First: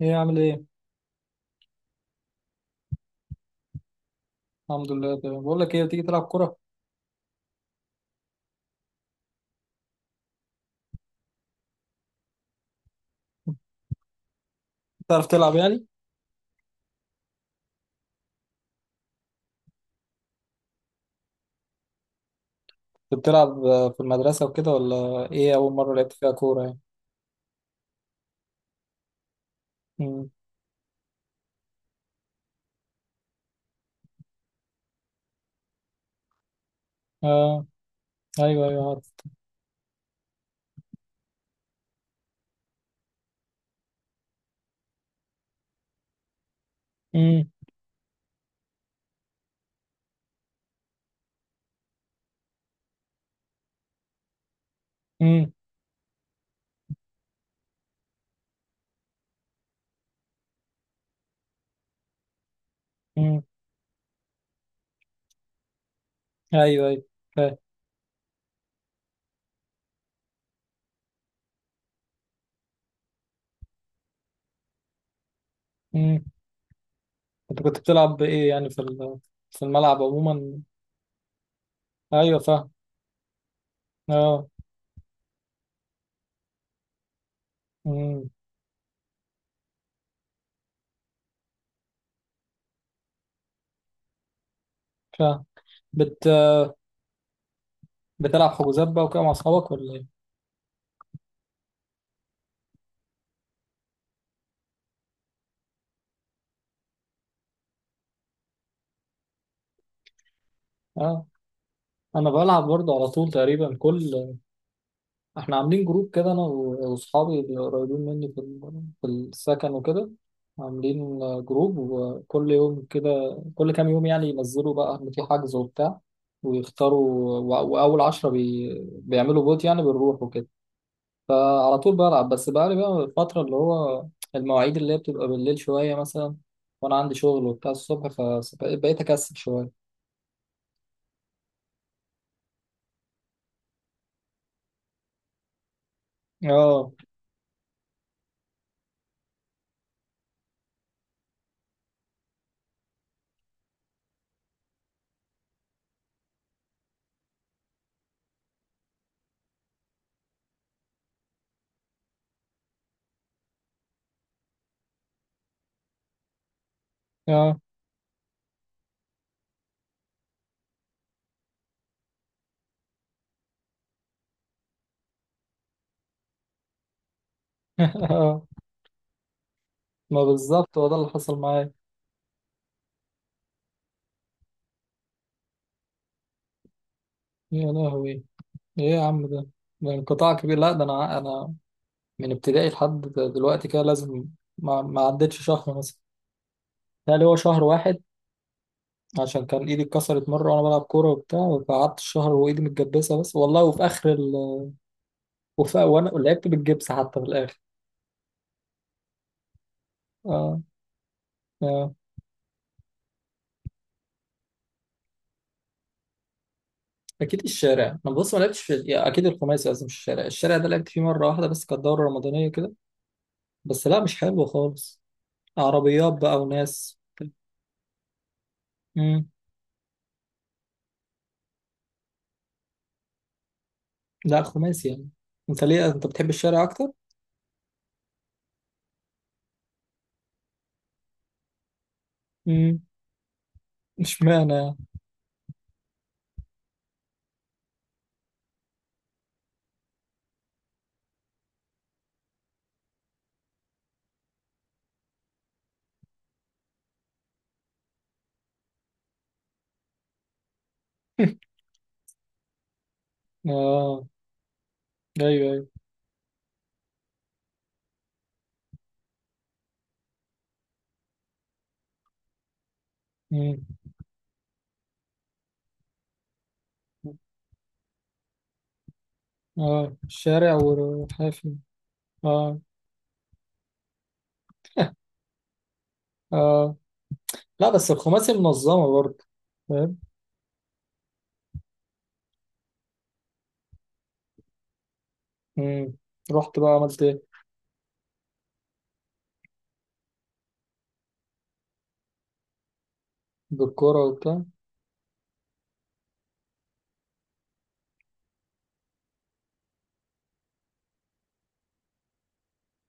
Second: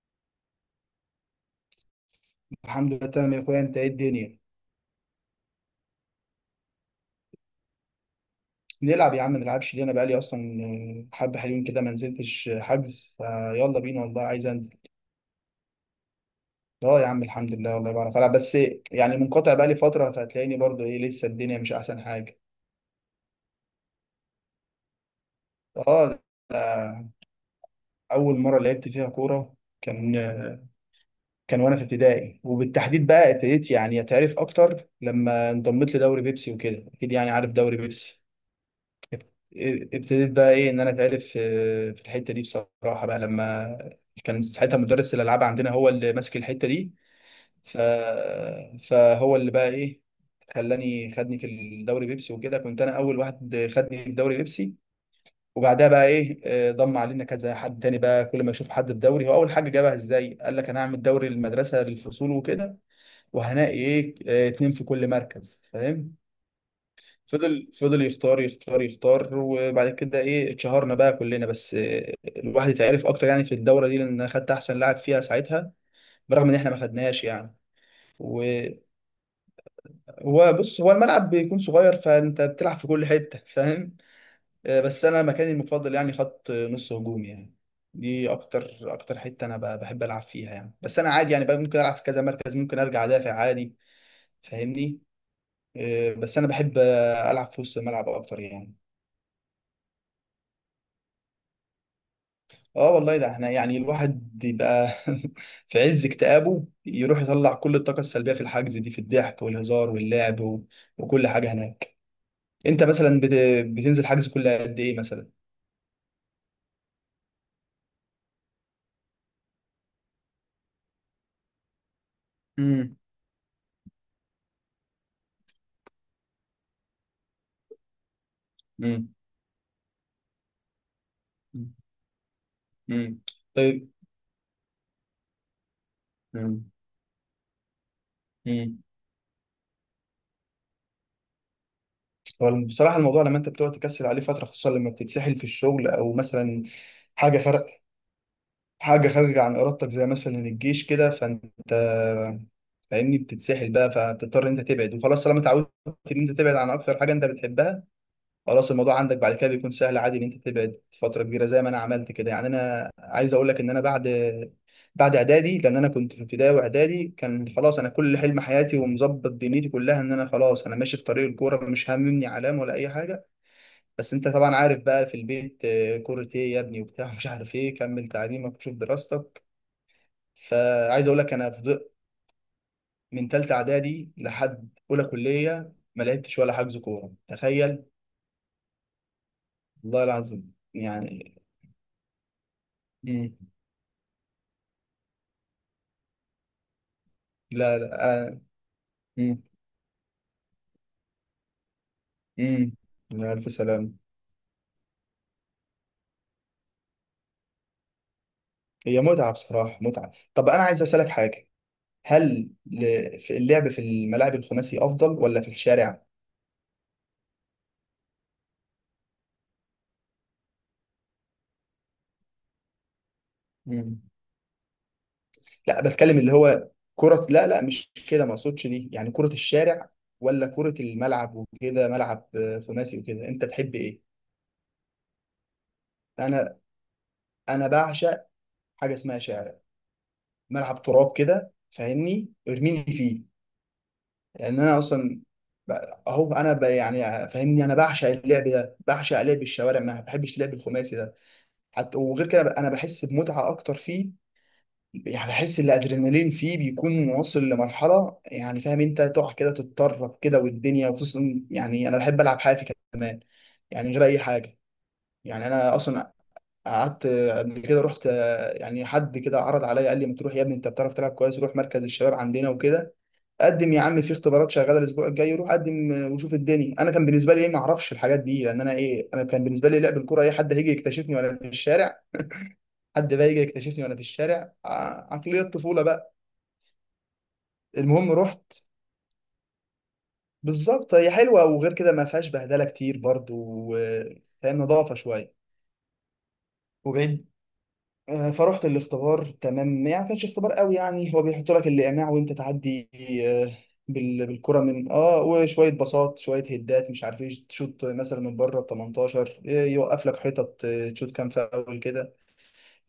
ايه عامل ايه؟ الحمد لله تمام يا اخويا، انت ايه الدنيا؟ الحمد لله تمام، بقول لك ايه، تيجي تلعب كورة؟ نلعب يا عم، ما نلعبش ليه؟ انا بقالي اصلا حبه حلوين كده ما نزلتش. حجز فيلا بينا والله عايز انزل. تعرف تلعب يعني؟ اه يا عم، الحمد لله، والله بعرف العب. بس يعني منقطع بقالي فتره، فهتلاقيني برضو ايه لسه، الدنيا مش احسن حاجه. كنت بتلعب في المدرسة وكده، ولا ايه أول مرة اه، لعبت فيها ده كورة يعني؟ اول مره لعبت فيها كوره كان امم. كان وانا في ابتدائي، وبالتحديد بقى ابتديت يعني اتعرف اكتر لما انضميت لدوري بيبسي وكده. اكيد يعني عارف اه. دوري بيبسي. ايوه، ايوه عارف. ابتديت بقى ايه ان انا اتعرف في الحته دي بصراحه، بقى لما كان ساعتها مدرس الالعاب عندنا هو اللي ماسك الحته دي. امم. ف... فهو اللي بقى ايه، خلاني، خدني في الدوري بيبسي وكده، كنت انا اول واحد خدني في الدوري بيبسي. امم. وبعدها بقى ايه ضم علينا كذا حد تاني. بقى كل ما يشوف حد في دوري، هو اول حاجه جابها ازاي، قال لك انا هعمل دوري المدرسه للفصول وكده، امم. وهنلاقي ايه اتنين في كل مركز، فاهم؟ ايوه، ايوه فاهم. فضل فضل يختار يختار يختار، وبعد كده ايه اتشهرنا بقى كلنا. بس الواحد اتعرف اكتر يعني في الدوره دي، لان أنا خدت احسن لاعب فيها ساعتها، امم. برغم ان احنا ما خدناهاش يعني. انت كنت بتلعب وهو، ايه يعني في الملعب عموما؟ بص، هو الملعب بيكون صغير، ايوه فانت فاهم. بتلعب في كل حته، فاهم؟ اه. بس انا مكاني المفضل يعني خط نص هجوم يعني. امم. دي اكتر اكتر حته انا بحب العب فيها يعني. بس انا عادي يعني بقى، ممكن العب في كذا مركز، ممكن ارجع ادافع عادي، فاهمني؟ فاهم. بت بس انا بحب العب في وسط الملعب اكتر بتلعب يعني. حجوزات بقى وكده مع اصحابك، ولا ايه؟ اه والله، ده احنا يعني الواحد يبقى في عز اكتئابه يروح يطلع كل الطاقة السلبية في الحجز دي، في الضحك والهزار واللعب اه، وكل حاجة هناك. انا بلعب انت برضه على مثلا طول تقريبا بتنزل كل... حجز كل قد ايه مثلا؟ احنا عاملين جروب كده، انا واصحابي اللي قريبين مني في السكن وكده. عاملين جروب، وكل يوم امم، كده، كل كام يوم يعني ينزلوا بقى ان في حجز وبتاع، ويختاروا، واول 10 امم، بيعملوا فوت، يعني بنروح وكده. فعلى طول بلعب، بس بقالي بقى امم، الفترة اللي طيب، هو... المواعيد اللي هي بتبقى بالليل شوية مثلا، امم، وانا عندي شغل وبتاع الصبح، امم. فبقيت اكسل شوية. هو بصراحة الموضوع لما انت بتقعد تكسل عليه فترة، خصوصا لما بتتسحل في الشغل، او مثلا اه. حاجة خارجة حاجة خارجة عن إرادتك زي مثلا الجيش كده، فأنت فاهمني، بتتسحل بقى، فتضطر إن أنت تبعد، وخلاص طالما اتعودت إن أنت تبعد عن أكتر حاجة أنت بتحبها، خلاص الموضوع عندك بعد كده بيكون سهل عادي إن أنت تبعد فترة كبيرة. زي ما أنا عملت كده يعني، أنا عايز أقول لك إن أنا بعد إعدادي، لأن أنا كنت في ابتدائي وإعدادي كان اه. خلاص أنا كل حلم حياتي ومظبط دنيتي كلها إن أنا خلاص أنا ماشي في طريق الكورة، مش هاممني علام ولا أي حاجة. بس أنت طبعا عارف بقى في البيت كورة إيه يا ابني وبتاع، مش عارف إيه، كمل اه، تعليمك وشوف دراستك. ما بالظبط هو ده فعايز اللي اقول لك حصل انا معايا. فضلت من ثالثه اعدادي لحد اولى كليه ما لعبتش ولا حجز كوره، يا تخيل. لهوي، ايه يا عم ده، ده والله انقطاع العظيم كبير. لا ده انا يعني. انا من ابتدائي لحد مم. دلوقتي كده لازم... ما عدتش شهر مثلا، يعني هو شهر لا واحد. لا. آه. مم. عشان كان ايدي اتكسرت مره وانا بلعب كوره وبتاع، فقعدت الشهر وايدي مم. متجبسه، يا بس الف والله، وفي سلام. اخر ال... وفي وانا لعبت بالجبس حتى في الاخر. هي متعه بصراحه، متعه. طب اه. انا عايز اسالك حاجه، اه، هل في اللعب في الملاعب الخماسي افضل ولا في الشارع؟ اكيد الشارع. انا بص، ما لعبتش في... يا اكيد الخماسي لازم، مش الشارع. الشارع ده لعبت فيه مره واحده بس، كانت دوره رمضانيه كده، بس لا مم. مش حلو خالص. لا، عربيات بتكلم اللي بقى هو وناس. كره. لا لا، مش كده، ما اقصدش دي، يعني كره امم. الشارع ولا كره الملعب وكده ملعب خماسي وكده، انت تحب ايه؟ لا، خماسي يعني. انت ليه انت بتحب انا الشارع اكتر؟ انا بعشق حاجه اسمها شارع، ملعب تراب كده، فاهمني؟ مم. ارميني فيه. اشمعنى لان يعني؟ انا اصلا ب- يعني فاهمني انا بعشق اللعب ده، بعشق لعب الشوارع، ما بحبش اللعب الخماسي ده. حتى وغير كده، انا بحس بمتعه اكتر فيه. يعني بحس ان الادرينالين فيه بيكون واصل لمرحله يعني، فاهم؟ انت تقع كده، تتطرب كده، والدنيا، وخصوصا يعني انا بحب العب حافي كمان، يعني غير اه. اي حاجه. ايوه، يعني ايوه. انا اصلا قعدت قبل كده، رحت، يعني حد كده عرض عليا، قال لي ما تروح يا ابني، انت بتعرف تلعب كويس، روح مركز الشباب عندنا وكده، مم. قدم يا عم، في اختبارات شغاله الاسبوع الجاي، روح قدم وشوف الدنيا. انا كان بالنسبه لي ايه، ما اعرفش الحاجات دي، لان انا ايه، انا كان بالنسبه لي اه، لعب الكوره ايه، حد الشارع هيجي يكتشفني وانا في والحافي. الشارع؟ اه. حد بقى يجي يكتشفني وانا في الشارع، عقليه الطفوله بقى. اه، لا بس المهم الخماسي رحت، منظمة برضه. فاهم. بالظبط، هي حلوه، وغير كده ما فيهاش بهدله كتير برضو، و- فاهم، نظافه شويه مم. رحت بقى عملت وبعيد. ايه؟ فرحت الاختبار تمام يعني، ما كانش اختبار قوي يعني، هو بيحط لك الايماع وانت تعدي آه، بالكورة وبتاع. بالكره، من اه وشويه باصات، شويه هدات، مش عارف ايه، تشوط مثلا من بره ال 18، يوقف لك حتت تشوط كام فاول كده.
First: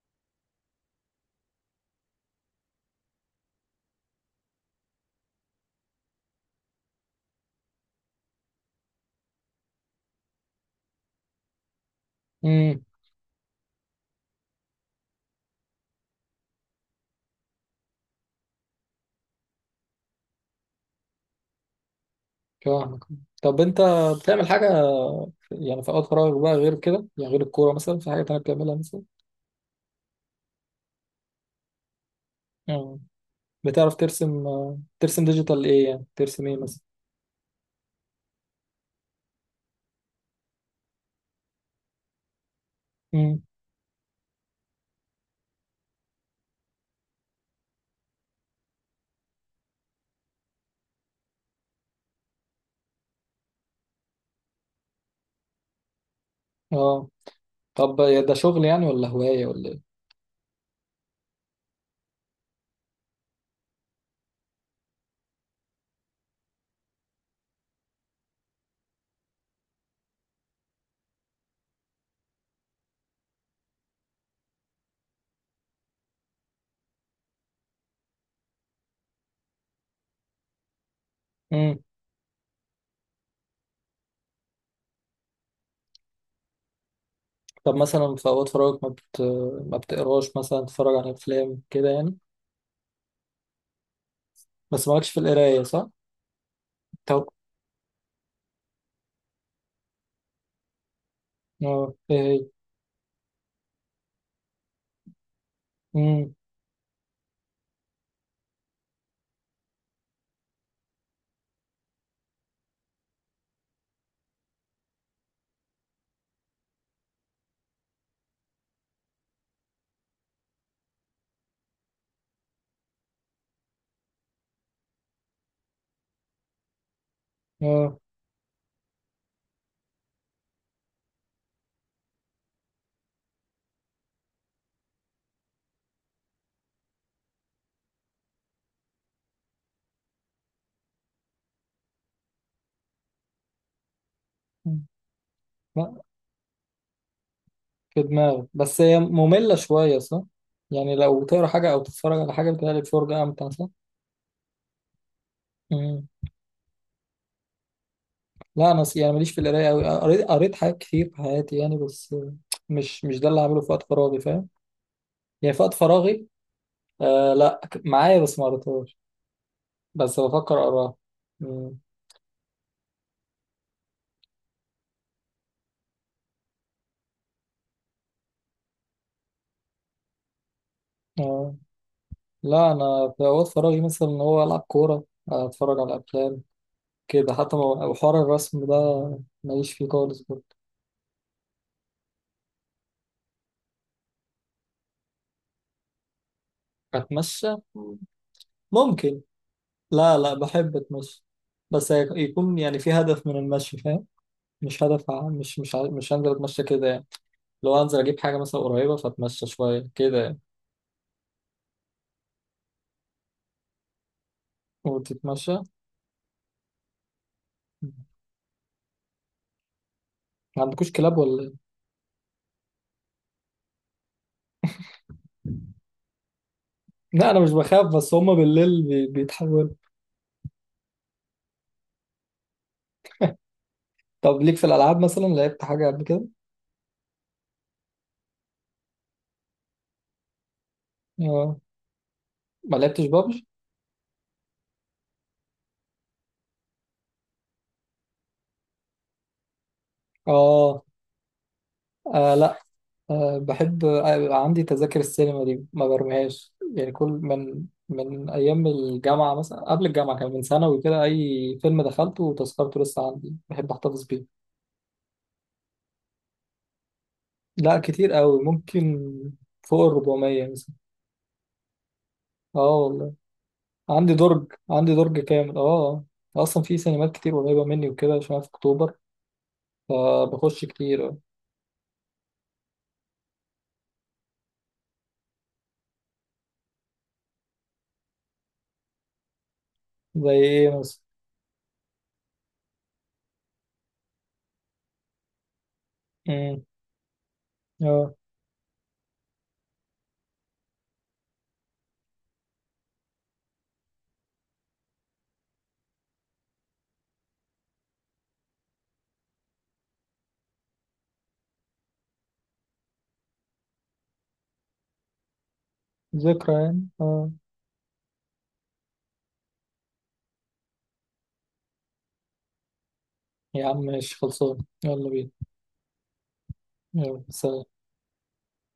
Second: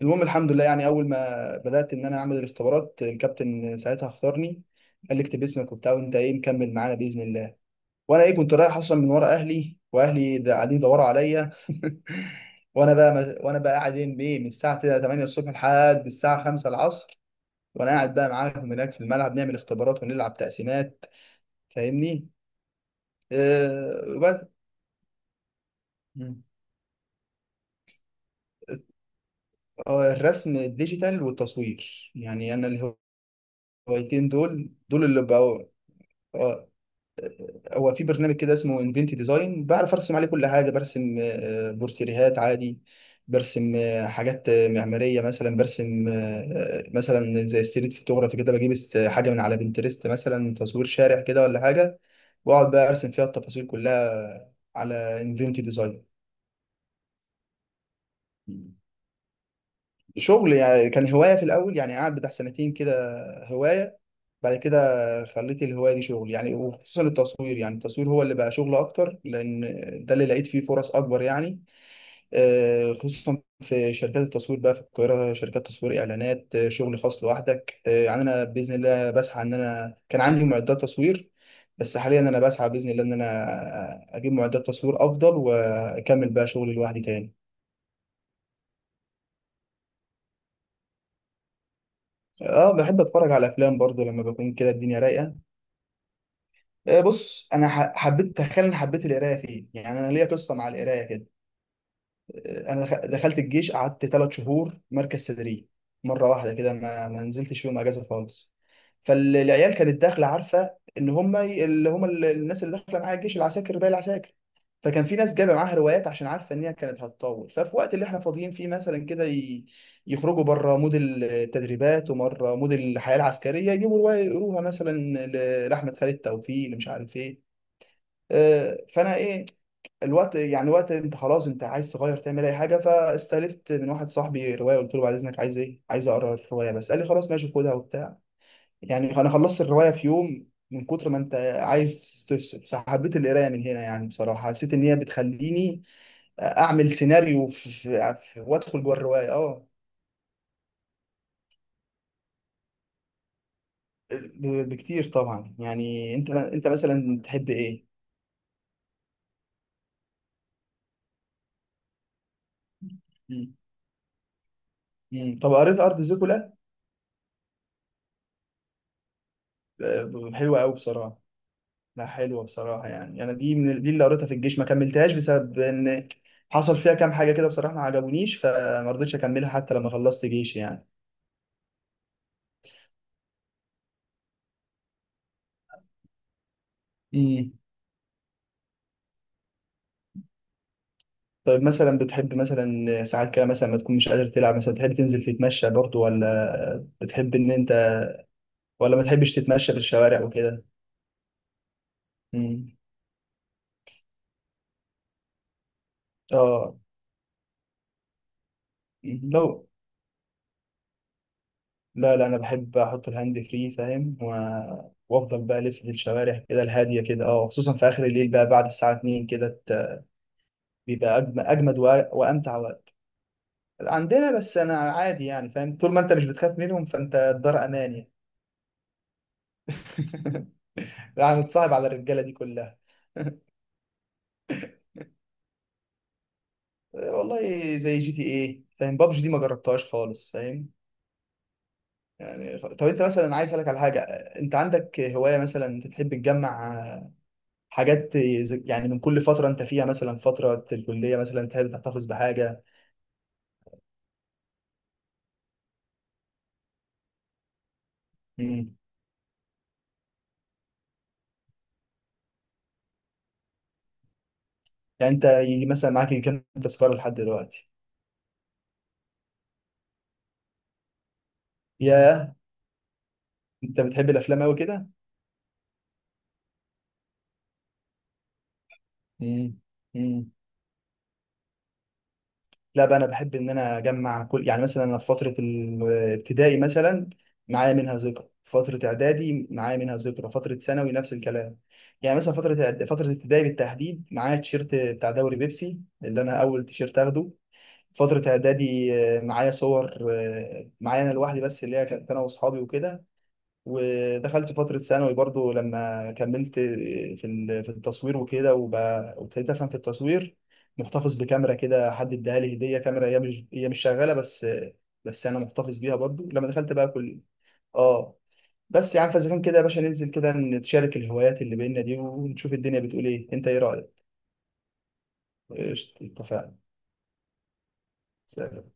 المهم الحمد لله، يعني اول ما بدات ان انا اعمل الاختبارات الكابتن ساعتها اختارني، قال لي اكتب اسمك وبتاع، وانت ايه مكمل معانا باذن الله. وانا ايه، كنت رايح اصلا من ورا اهلي، واهلي ده قاعدين يدوروا عليا امم. وانا بقى ما... وانا بقى قاعد إيه بإيه؟ من الساعه 8 الصبح لحد الساعه 5 العصر، وانا قاعد بقى معاهم هناك في الملعب نعمل اختبارات ونلعب تقسيمات، فاهمني؟ فاهمك. طب انت وبس. بتعمل حاجة يعني في اوقات فراغك مم. بقى غير كده، يعني غير الكورة مثلا في حاجة تانية بتعملها مثلا؟ الرسم الديجيتال والتصوير يعني، انا اه، بتعرف الهوايتين ترسم دول آه، دول اللي ترسم بقوا. ديجيتال؟ ايه يعني ترسم ايه آه، مثلا؟ هو في برنامج كده اسمه انفنتي ديزاين، بعرف ارسم عليه كل حاجه، برسم بورتريهات عادي، امم. برسم آه، حاجات آه، معماريه مثلا، برسم مثلا زي ستريت فوتوغرافي كده، بجيب حاجه من على بنترست مثلا، تصوير شارع كده ولا حاجه، واقعد بقى ارسم فيها التفاصيل كلها على انفنتي ديزاين. اه. طب ده شغل يعني، ولا هواية ولا شغل يعني، كان هوايه في الاول يعني، قعد بتاع سنتين كده هوايه، بعد كده خليت الهواية دي شغل يعني، وخصوصا التصوير يعني، التصوير هو اللي بقى شغل أكتر، لأن ده اللي لقيت فيه فرص أكبر يعني. خصوصا في شركات التصوير بقى في القاهرة، شركات تصوير إعلانات، شغل خاص لوحدك. يعني أنا بإذن الله بسعى إن أنا كان عندي معدات تصوير، ايه؟ بس حاليا أنا بسعى بإذن الله إن أنا أجيب معدات تصوير أفضل، وأكمل بقى شغلي لوحدي تاني. طب مثلا في اوقات فراغك ما بتقراش مثلا، تتفرج على افلام كده يعني؟ أه، بحب أتفرج على أفلام برضو لما بكون كده بس الدنيا مالكش في رايقة. القرايه، صح؟ طب بص انا حبيت، تخيل اني حبيت القرايه فين؟ يعني انا ليا قصه مع القرايه كده. اه، ايه هي؟ انا دخلت الجيش، قعدت ثلاث شهور مركز تدريب، مره امم. واحده كده، ما نزلتش فيهم اجازه خالص. فالعيال كانت داخله عارفه ان هم الناس اللي داخله معايا الجيش، العساكر، باقي العساكر، فكان في ناس جايبه معاها روايات عشان عارفه ان هي كانت هتطول. ففي وقت اللي احنا فاضيين فيه مثلا كده، يخرجوا بره مود التدريبات ومره مود الحياه العسكريه، يجيبوا روايه يقروها مثلا، لاحمد خالد توفيق اللي مش عارف ايه. اه. آه، فانا ايه الوقت يعني، وقت انت خلاص انت عايز تغير، تعمل اي حاجه، فاستلفت من واحد صاحبي روايه، قلت له بعد اذنك عايز ايه، عايز اقرا الروايه بس، قال لي خلاص ماشي خدها وبتاع. يعني انا خلصت الروايه في يوم، من كتر ما انت عايز تفصل، فحبيت القرايه من هنا يعني. بصراحه حسيت ان مم. هي بتخليني لا، اعمل سيناريو في, في في, في دماغك بس، وادخل جوه هي الروايه. ممله اه، شويه صح؟ يعني لو تقرا حاجه او تتفرج على حاجه، بتبقى فرجه امتع صح؟ بكتير طبعا امم. يعني. انت انت مثلا تحب ايه؟ لا انا يعني ماليش في القرايه قوي، قريت حاجات كتير في حياتي يعني، بس مش ده اللي مم. هعمله في وقت فراغي، فاهم؟ مم. طب يعني في وقت قريت ارض فراغي. زيكولا؟ آه لا، معايا بس ما قريتهاش، بس بفكر حلوه قوي اقراها. بصراحه. امم. لا حلوة بصراحة، يعني أنا دي من دي اللي قريتها في الجيش ما كملتهاش، بسبب إن حصل فيها كام حاجة كده بصراحة ما عجبونيش، فما رضيتش أكملها حتى لما خلصت جيش يعني. اه. لا انا في اوقات فراغي مثلا ان هو العب كوره، اتفرج على افلام كده امم. حتى، وحوار الرسم ده ماليش فيه خالص برضه. طيب مثلا بتحب مثلا ساعات كده، مثلا ما تكون مش قادر تلعب مثلا، تحب تنزل تتمشى برضو ولا بتحب اتمشى، إن أنت، ولا ما ممكن. تحبش تتمشى في لا الشوارع لا وكده؟ بحب اتمشى، بس يكون امم. يعني في هدف من المشي، فاهم؟ مش هدف ع- مش مش ع- مش هنزل اتمشى آه، كده يعني. لو هنزل اجيب حاجه مثلا قريبه، فاتمشى لو شويه كده يعني. لا لا أنا بحب أحط الهاند فري فاهم، وأفضل وتتمشى. بقى ألف في الشوارع كده الهادية كده، آه خصوصا في آخر الليل بقى، بعد الساعة 2 كده، ما عندكوش كلاب بيبقى ولا ايه؟ اجمد وامتع وقت. عندنا، بس انا عادي يعني فاهم، طول ما انت مش بتخاف منهم فانت لا انا مش الدار امان بخاف، يعني. بس هما بالليل بيتحولوا. يعني اتصاحب على الرجاله دي كلها. طب ليك في الالعاب مثلا، لعبت حاجه قبل كده؟ والله زي جي تي ايه فاهم، بابجي دي ما جربتهاش خالص، فاهم؟ اه. يعني ما طب انت لعبتش مثلا، بابجي. عايز اسالك على حاجه، انت عندك هوايه مثلا، انت تحب تجمع يعني من كل فتره انت فيها، مثلا فتره اه. الكليه مثلا، تحب تحتفظ آه لا، بحاجه؟ آه بحب. يبقى عندي تذاكر السينما دي ما برميهاش يعني، كل من أيام مم. الجامعة مثلا، قبل الجامعة كان من ثانوي كده، أي فيلم دخلته وتذكرته لسه عندي، بحب أحتفظ بيه. يعني انت يجي مثلا معاك كام تذكره لحد دلوقتي؟ لا كتير أوي، ممكن فوق ال400 مثلا. ياه، اه والله. انت بتحب عندي الافلام درج، قوي كده. عندي درج كامل، اه. آه. أصلا في سينمات كتير قريبة مني وكده عشان أنا في أكتوبر، مم. مم. فبخش كتير آه. لا بقى انا بحب ان انا اجمع كل، يعني مثلا انا في فتره الابتدائي مثلا معايا منها ذكرى، فتره اعدادي معايا منها زي ذكرى، فتره إيه ثانوي مثلا؟ نفس الكلام. يعني مثلا فتره فتره ابتدائي بالتحديد معايا التيشيرت بتاع دوري بيبسي، اللي انا مم، اول تيشيرت اخده. اه، فتره اعدادي معايا صور معايا انا لوحدي بس، اللي هي كانت انا واصحابي وكده. ودخلت فترة ثانوي برضو لما كملت في في التصوير وكده، وابتديت أفهم في التصوير، محتفظ بكاميرا كده، حد اداها لي هدية، كاميرا هي مش شغالة، بس بس أنا محتفظ بيها برضو. لما ذكرى دخلت يعني، بقى كل، اه. آه، بس يا عم، فإذا كان كده يا باشا ننزل كده نتشارك الهوايات اللي بينا دي، ونشوف الدنيا بتقول إيه، أنت إيه يا عم رأيك؟ ماشي خلصان، يلا بينا. قشطة اتفقنا. يلا سلام. سلام.